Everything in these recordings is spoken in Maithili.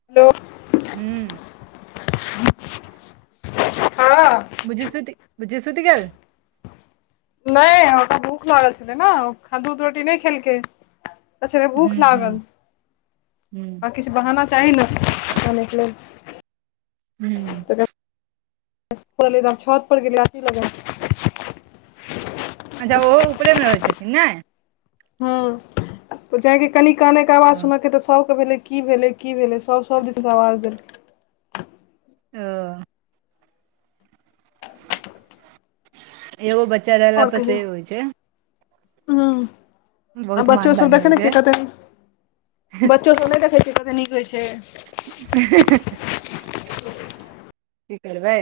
[unintelligible] हू हँ बुची सुत गेल बुची सुत गेल नहि ओ तऽ भूख लागल छलै ने खन दूध रोटी नहि खेलकै कहे छलै भूख हूँ हूँ लागल हूँ किछ [inaudible] बहाना चाही ने काने क लेल [unintelligible] ऊपर छत पर गेलियै अथी लग अच्छा ओहो ऊपरेमे रहैत छथिन नहि हँ त जायके कनि कानके आवाज ओ सुनके तऽ सब भेलै की भेलै की भेलै सभ सब दिस से आवाज देलकै [unintelligible] [inaudible] एगो बच्चा रहला आओर प कहियौ से होइ छै [unintelligible] आ बहुत मानदान बच्चोसभ होइ देखैतने छियै छै कतेक [inaudible] बच्चोसभ नहि देखैत छियै कतेक नीक रहैए छै [inaudible] की करबै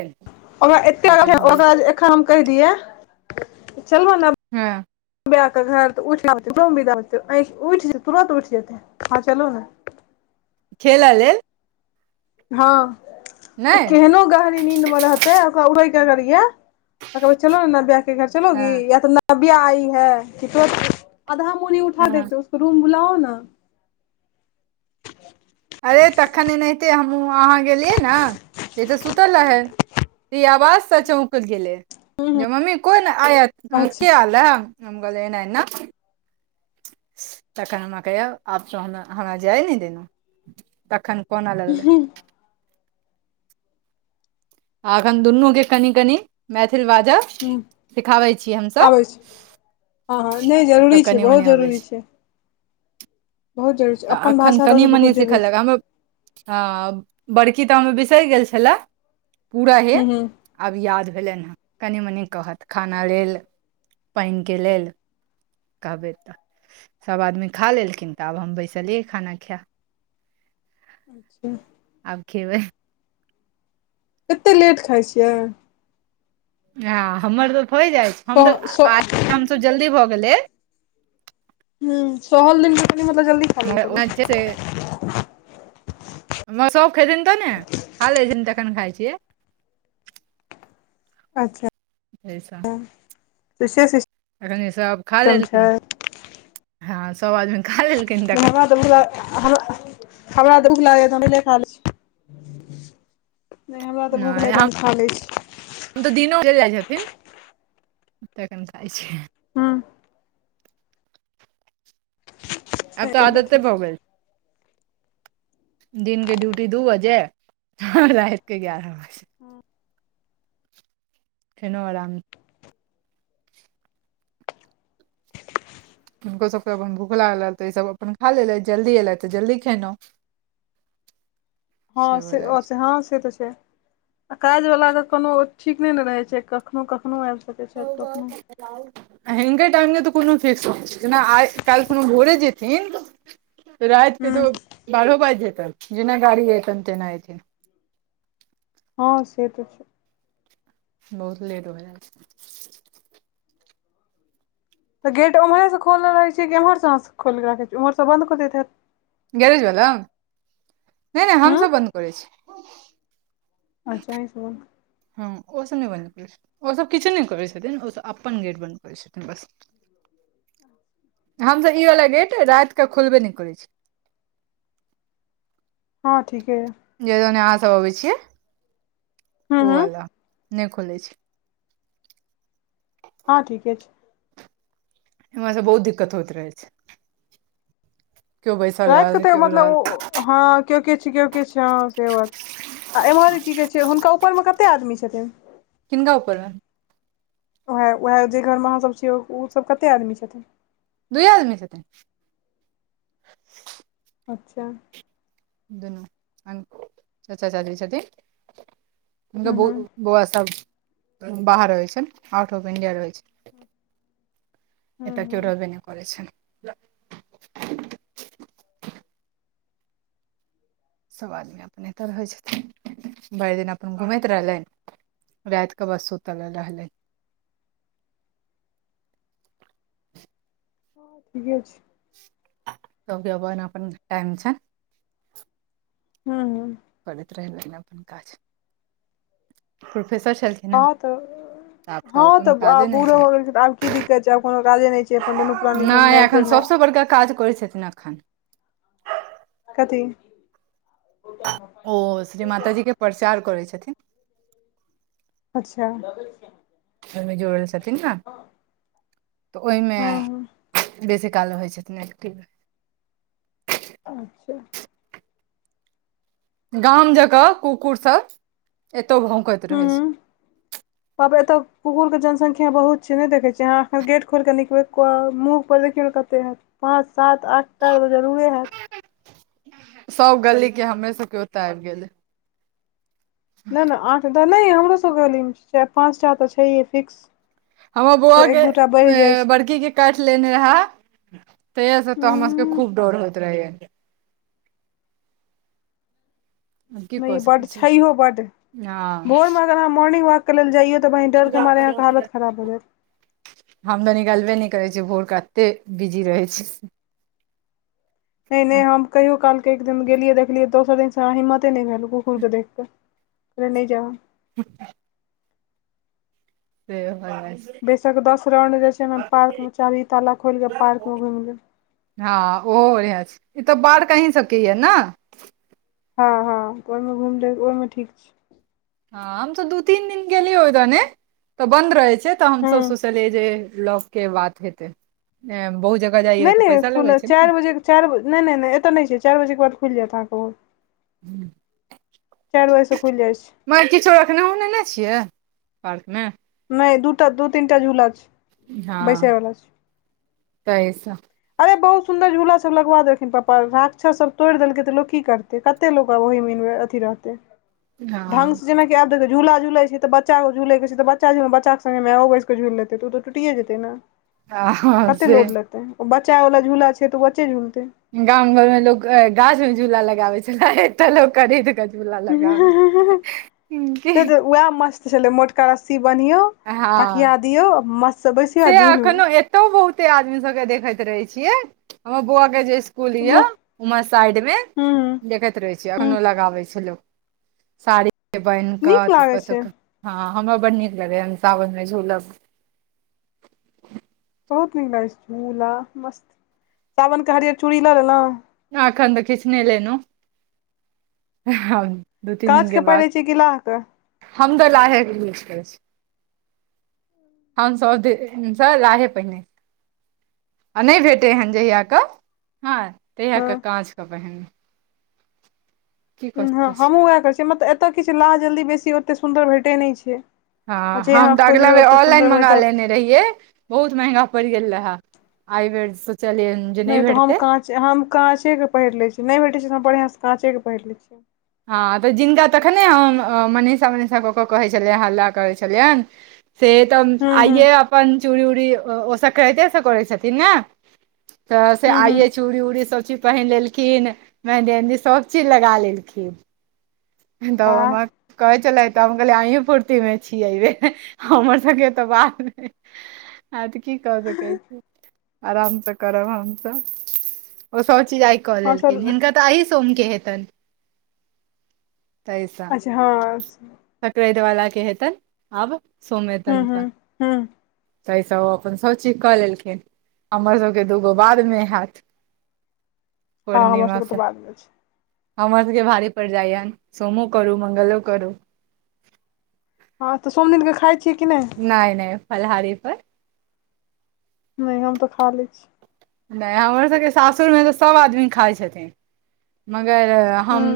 [unintelligible] आइ काल्हि भऽ जाइ कहि दिय चलबे ने हु [unintelligible] तुरत उठि जेतै हँ चलू ने खेल लेल हँ [inaudible] नै ओ केहनो गहरी नींद में रहतै ओकरा उ र के अगर या कहबै नब्या के घर चलोगी हँ नब्या आई है कि तुरंत आधा मुरी उठा हँ देते उसको रूम बुलाओ न अरे तखन एनाहिते हमहूँ अहाँ गेलियै ने से ई तऽ सुतल रहै ई आवाज से चौकल गेले मम्मी कोन आय अच्छा के आल है हम कहलियै नैना तखन हमरा कहैय आप त हमरा जाय नहि देलही तखन कोनअ लगै लै अखन दुनू के कनि कनि मैथिल बाज ह सिखाबै छियै हमस आबै छै हँ हँ नहि सब जरूरी [inaudible] छै कनि बहुत मनी अबै जरूरी छै बहुत जरूरी छै तऽ अपन एखन भाषा कनि तऽ मनि बहुत सिखय जरूरी लक छै हमर हँ बड़की टा में बिसरि गेल छलै पूरा हे ह ह आब याद भेलनि हँ कनि मनि कहत खाना लेल पइन के लेल कहबे तऽ सब आदमी खा लेलखिन तऽ आब हम बैस चलिय खाना खा अच्छा आब खेबै कतेक लेट खाइ छियै हं हमर तऽ होए जाइत छै हम सह तऽ आ सह हमस जल्दी भऽ गेले हं सोहल दिन कनी मतलब जल्दी खा लेल म करू से [inaudible] सब खेथिन तऽ ने खा लैथिन तखन खाइ छियै अच्छा जैसा शशा श अखनि सब खा लेलखिन हँ सब आदमी खा लेलखिन तखन धनवाद हमरा तऽ भूख लागै हम [unintelligible] नइ हमरा तऽ भूख नइ हम खा लै छी हम तऽ दिन चइल जाइ छथिन तखक हम खाई छियै हँ से अब तऽ तहन आदते ठीक भऽ छै गेल दिन के ड्यूटी दू बजे रात के गयारह बजे हँ [inaudible] नो आराम हुनको सबके अपन भुख लागल तऽ ईसब अपन खा लेलथि जल्दी एलथि तऽ जल्दी खेेलौ [inaudible] हँ हो से जाइ छै हँ से तऽ छै आ काज बला के कोनो ठीक नय ने रहय छै कखनो कखनो आबि सकैत छथि हं कखनो ब [inaudible] हिनका टाइम के तऽ कोनो फिक्स नइ जेना आइ काल्हि कोनो भोरे जेथिन राइत के हूँ तऽ बारहो बाज जेतन जेना गाड़ी एतन तेना एथिन हँ से तऽ छइ बहुत लेट हो जाई छइ तऽ गेट ओमहरेसँ खोल रहैतियै कि एमहरसँ खोलि रखैत छीम्हरसँ बन्द कऽ दैत हैत गैरेज वला नइ नइ हूँ हमसब बन्द करै छी अच्छा ई सब हँ ओ सब नइ बंद ओ सब किछो नइ करै छथिन ओसब अपन गेट बन्द करै छथिन बस हम तऽ ई वला गेट रात कऽ खोलबे नइ करै छी हँ ठीके जे दने अहाँ सब अबै छियै हूँ ओ हूँ वलू नइ खोले छियै हँ ठीके छय बहुत दिक्कत होइत रहे छय बैसल रात कऽ रहल तऽ केओ मतलब रहल हँ केओ किछ किओ किछ हं से बात छै आ एम्हर की कहै छै हुनका ऊपरमे कते आदमी छथिन किनका ऊपर मे ओएह उएह जेहि घरमे अहाँसभ छियै ओसभ कतेक आदमी छथिन दुए आदमी छथिन अचछा दुनू चचा चची छथि हुनका हूँ बहुत बौआ सब बाहर रहै छन आउट ऑफ इन्डिया रहै छै हूँ बेटा केओ हूँ रहबे नहि करय छै सभ आदमी अपनेतर होै छथिन भरि दिन अपन घूमैत रहलै रात क बस सुतल रसलै ठीके छै तब अब एना अपन टाइम छै हू करैत रहलनि अपन काज प्रोफेसर छल हँ त हँ त आब काजे नहि बूढ़ो हो गेल छै त आब की दिक्कत छै आब कोनो काजे नहि छै अपन दुनू छनि प्राणी नहि घुमनाइ एखन फिरनाइ सभसँ बड़का काज कर छथि एखैन कथि ओ श्री माताजी के प्रचार करै छथिन अच्छा ओहिमे जोड़ल छथिन ना तऽ ओहिमे हूँ हूँ बेसी काल रहइ छथिन एकटिभ अच्छा [unintelligible] गाम जका कुकुरसभ एतौ भौकैत रहै छै आब एतय कुकुर के जनसंख्या बहुत छै ने देख छिय अहाँ एखन गेट खोलिक निकलबे मुह पर देखिय कते हत पाँच सात आठटा त जरुरे हायत सब गली के हमे सबके ओते आबि गेले नहि नहि आठ नहि हमरो सबके गली मे छै पाँच टा त छैहे फिक्स हमर बौआ फेर एक के दूटा बढ़ि जाइ छै बड़की के काट लेने रहे तेहिया से तो हमरा के उंम्म खूब डर होइत रहैया की नहि कऽ बड सकैत छी छैहो बड हँ भोरमे अगर अहाँ मॉर्निंग वॉक के ले जाइयो त डरके मार यहाँके हालत खराब हो जायत हम त निकालबे नहि करै छियै भोर क कतेक बिजी रहै छी नहि हम कहियो काल एक एक दिन गेलियै देखलियै दोसर दिनसँ अहाँ हिम्मते नहि भेलहु कुकुर के देखिक पहिले नहि जाउ ठछा [unintelligible] से हो [unintelligible] बैसक दस राउंड जे छै ने पार्क मे चभी ताला खोलिक के पार्क में घुमि लेब हँ ओहो छै ई त बाढ़ कहीं सबके ये ने हँ हँ ओहिमे घुम ले ओहिमे ठीक छिये हँ आम त दू तीन दिन गेलल हो त ने त बन्द रहै छै से त सास हँ ससुर [unintelligible] नहि नहि खुलत चारि बजे चि बजे नहि नहि नहि एतय नहि छै चारि बजेके बाद खुलि जायत अहाँकेँ ओ चार बजेसे खुलि जाइ छै म किछो एखने उनेने छियै पार्कमे नहि दूटा दू तीनटा झूल छै हँ बैसे वलाा छै तैसँ अरे बहुत सुन्दर झूला सब लगबा देलखिन पप्पा राक्षससभ तोड़ि देलकै त लोक की करतै क कतेलोग वही [unintelligible] अथी रहते [inaudible] ढंग से जेना क देबे देख झूला झुलै छै तऽबच्चा झूल के छै बच्चा बच चामे बच्चा के संगे मायओ बैस क झुलि लतै त ओ त टुटिए जेतै ने हँ कते से लोड लेतै ओ बच्चावला झूला छै त बच्चे झूलतै गाम घर में लोग गाछ में झूला लगाबे छले अते लोक खरीद क झूला लगाबे वएह मस्त छलै मोटका रस्सी बन्हिऔ हँ थकिया दियो मस्त बैसियौ आ से झूलू अखनो एतौ बहुते आदमी सबके देखैत रहे छियै हमरा बौआ के जे स्कुल ये हूँ उम्हर साइड मे देखैत रहे छी हूँ अखनो लगाबे छै लोक साड़ी कऽ बानके नीक तऽ लागै कतो छै कतो हँ हमरा बड नीक लगैए हम सावन मे झूलब बहुत नीक लागे छै झूला मस्त सावनके हरियर चूड़ी लऽ लेलहु आखन तऽ किछु नै लेलौं दू तीन दिन काँच के पहिरै बाद छियै कि लाह के हम तऽ लाहेके हम सब दिन सँ लाहे पहिने आ नहि भेटै हन जहिय के हँ तहिया के हँ काँचके र पहनू हँ सकैत छी हमहूँ उएह कहैत छियै मतलब एतय किछु लाह जल्दी बेसी ओतेक सुन्दर भेटैत नहि छै आ हँ जे हम अहाँ तऽ अगला खोजबै बेर ओतेक ऑनलाइन सुन्दर मंगा भेटत लेने रहियै बहुत महंगा पड़ि गेल रहय आ बेर सोचलियै जे नहि तऽ हम भेटतै काँचे हम काँचेके पहिर लैत छी नहि भेटैत छै तऽ हम बढ़िआँसँ काँचेके पहिर लै छिये हँ त जिनका तखने हम मनीषा मनीषा क क कहै छलियनि हल्ला करै छलियनि से त हूँ हूँ आइए अपन चूड़ी उड़ी ओ सकरातेसँ करै छथिन नऽ त से हूँ हूँ आइे चूड़ी उड़ी सभ चीज पहिन लेलखिन मेंहदी उहन्दी सब चीज लगा लेलखिन वाह [unintelligible] कहै छलले तऽ हम कहलियै अही पूर्ति में छी अहि बेर हमर सबके तऽ बात नहि [unintelligible] आ त की क सकै छी आराम से करब हमसब ओ सब चीज आय कऽ लेलखिन हमसभ हिनका तऽ एहि सोम के हेतनि तै सँ अच्छा हँ संक्रान्ति वला के हेतनि आब सोम हूँ एतनि हूँ तऽ हूँ ताहि सँ अपन सभचीज कऽ लेलखिन हमर सभके दूगो बादमे हायत हँ हमर पूर्णिमा सबके तऽ से बादमे छै हमर सबके भारी पड़ि जाइये सोमो करू मंगलो करू हँ तऽ सोम दिनके खाइ छियै कि नहि नहि नहि फलहारी पर नहि हम तऽ खा लै छी नहि हमरोसभके सासुरमे तऽ सभ आदमी खाइ छथिन मगर हूँ हम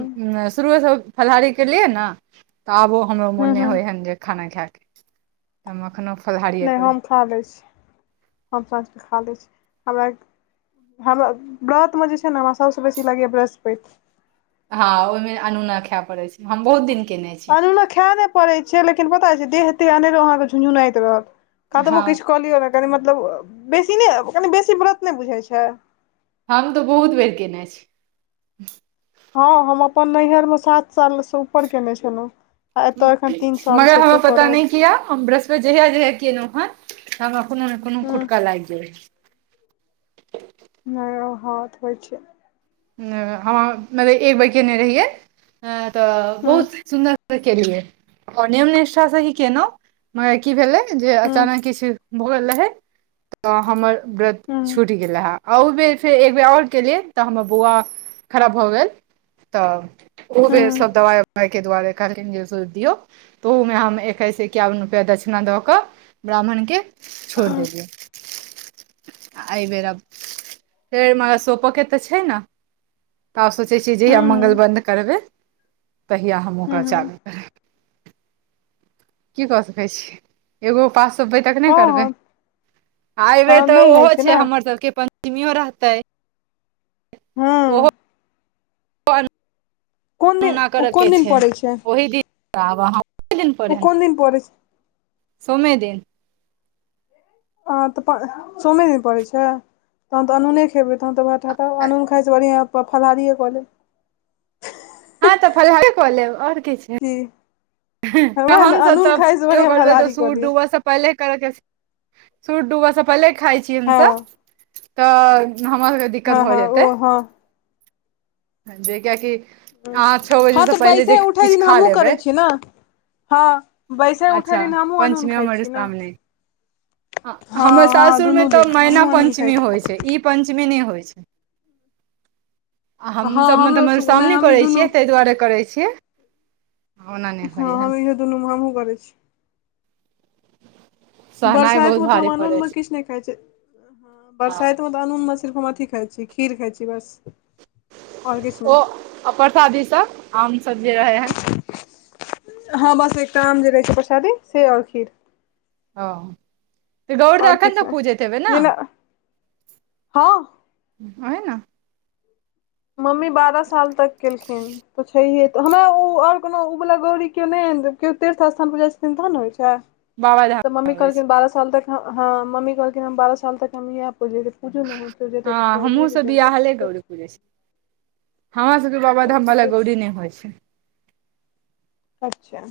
शुरूएसँ फलाहारी केलियै नऽ तऽ आबो हमरो हूँ मोन नहि हूँ होइ हन जे खाना खायके तऽ हम एखनो फलाहारिए नहि करै हम खा लैय छी हम साँझके खा लै छी हमरा हमरा ब्रत मे जे छै ने हमरा सबस बेसी लागैया ब्रस्पति हँ ओहि मे अनुना खाय परे छै हम बहुत दिन केने छी अनुना खाए नहि पड़ै छै लेकिन पता छै देह तेह अनेरो अहाँकेँ झुझुनाइत रहत हँ कतबो किछु कऽ लियौ नहि कनि मतलब बेसी नहि कनि बेसी व्रत नहि बुझैत छै हम तऽ बहुत बेर केने छै ह हम अपन नैहरमे सात सालसँ ऊपर केने छलहुँ आ एतय एखन तीन सालसँ मगर हमरा एतौ कऽ पता रहल नहि छी किया हम ब्रस्पति। जहिया जहिया कलहु ह हमरा कोनो ने कोनो हूँ खुटका लागि जाय नहि हथ होइ छै। एक बेर केने रहियै तऽ हूँ बहुत सुन्दर केलियै आओर नियम निष्ठास से ही केलहुँ मगर की भेलै जे हूँ अचानक किछु भऽ गेल रहै त हमर व्रत हूँ छुटी गेल ओ बेर फेर एकटा ओर केलियै तऽ हम। बौआ कराबै भऽ गेल। हूँ हूँ के दुआरे कहलखिन जे सौपि दियऔ त ओहूमे हम एकैस एकावन रुपैआ दक्षिणा दऽ कऽ ब्राह्मण के हूँ छोड़ि हूँ देलियै एहि बेर फेर सोप के तऽ छै ने तऽ आ सोचै छ जहिया मांगल बन्न्द करबै तहिया हम ओकरा हूँ चालू करब कि कऽ सकै छीयै एगो उपास सुबे तक ने हँ करबे हँ एबे हँ तऽ नहि होइ ओहो ने छै हमर सभके पंचमियो रहते हूँ ओहो। कोन दिन न ओ करऽ के कोन दिन छै पड़ै ओहि दिन आब ओहि दिन पर ओ एहन कोन दिन परै छै। सोमे दिन। ह तऽ सोमे दिन पड़ैत छै तहन तऽ अनूने खेबै तहन तऽए ख खाइ सँ बढ़िआ फलहारिए कऽ लैब ह तऽ फलहारे कऽ लेब आओर किछु जी। हमसभ तऽ बढ़िआँ करबै त फलाहारी कऽ सूट लिअ डूबय सभ पहिले करै के सूरूज डूबय सँ पहिले खाइ छी हमसभ हँ तऽ हमरा सभके दिक्कत हँ भऽ हँ ओ जेतै। हँ जे कियेकि। हँ तऽ बैसे उठै दिन खा हमहूँ करै लेबै छीयै ने हँ बैसा उठै अच्छा दिन हमहुँ अनून खाइ छी न ह, हमर साससुरमे तऽ मैना हमहूँ अनून खाइ पंचमी छी होइत छै ई पंचमी नहि होइत छै हँ हमसभ मतलब हमरो मधु सब नहि श्रावणी हम ई करैत दुनू छियै ताहि दुवारे करैत छियै ओना नहि ह, होइए हम इहो दुनू मे हमहुँ करै छी सहनाइ बरसाइत बहुत मे तऽ भारी हम अनून पड़ै मे छै किछु नहि खाय छियै बरसाइत मे अनून मे सिफ अथी खाइ छै। खीर खाइ छी बस आओर किछु ओ नहि प्रसादी सभ आम सभ जे रहे हन हँ बस एकटा आम जे रहै छै प्रसादी से आओर खीर। ओ। तऽ गौर तऽ आओर एखन किछु तक पूजैत हेबै नहि ने ओ जेना हँ न मम्मी बारह साल तक केलखिन। तऽ छैहे तऽ हमरा ओ ओर कोनो ओवला गौरी केओ नहि केओ तीर्थ स्थान परर जाइत छथिन तहन ने होइ छै तऽ बाबाधाम मम्मी अबै छै कहलखिन बारह साल तक ह मम्मी कहलखिन हम बारह साल तक हम इहै पुजलियै बुझू न हँ जेतबिय जेतै हम ठ छय हमर सबके बाबाधाम बला ठीके छै गौरी नइ होइ छै अच्छा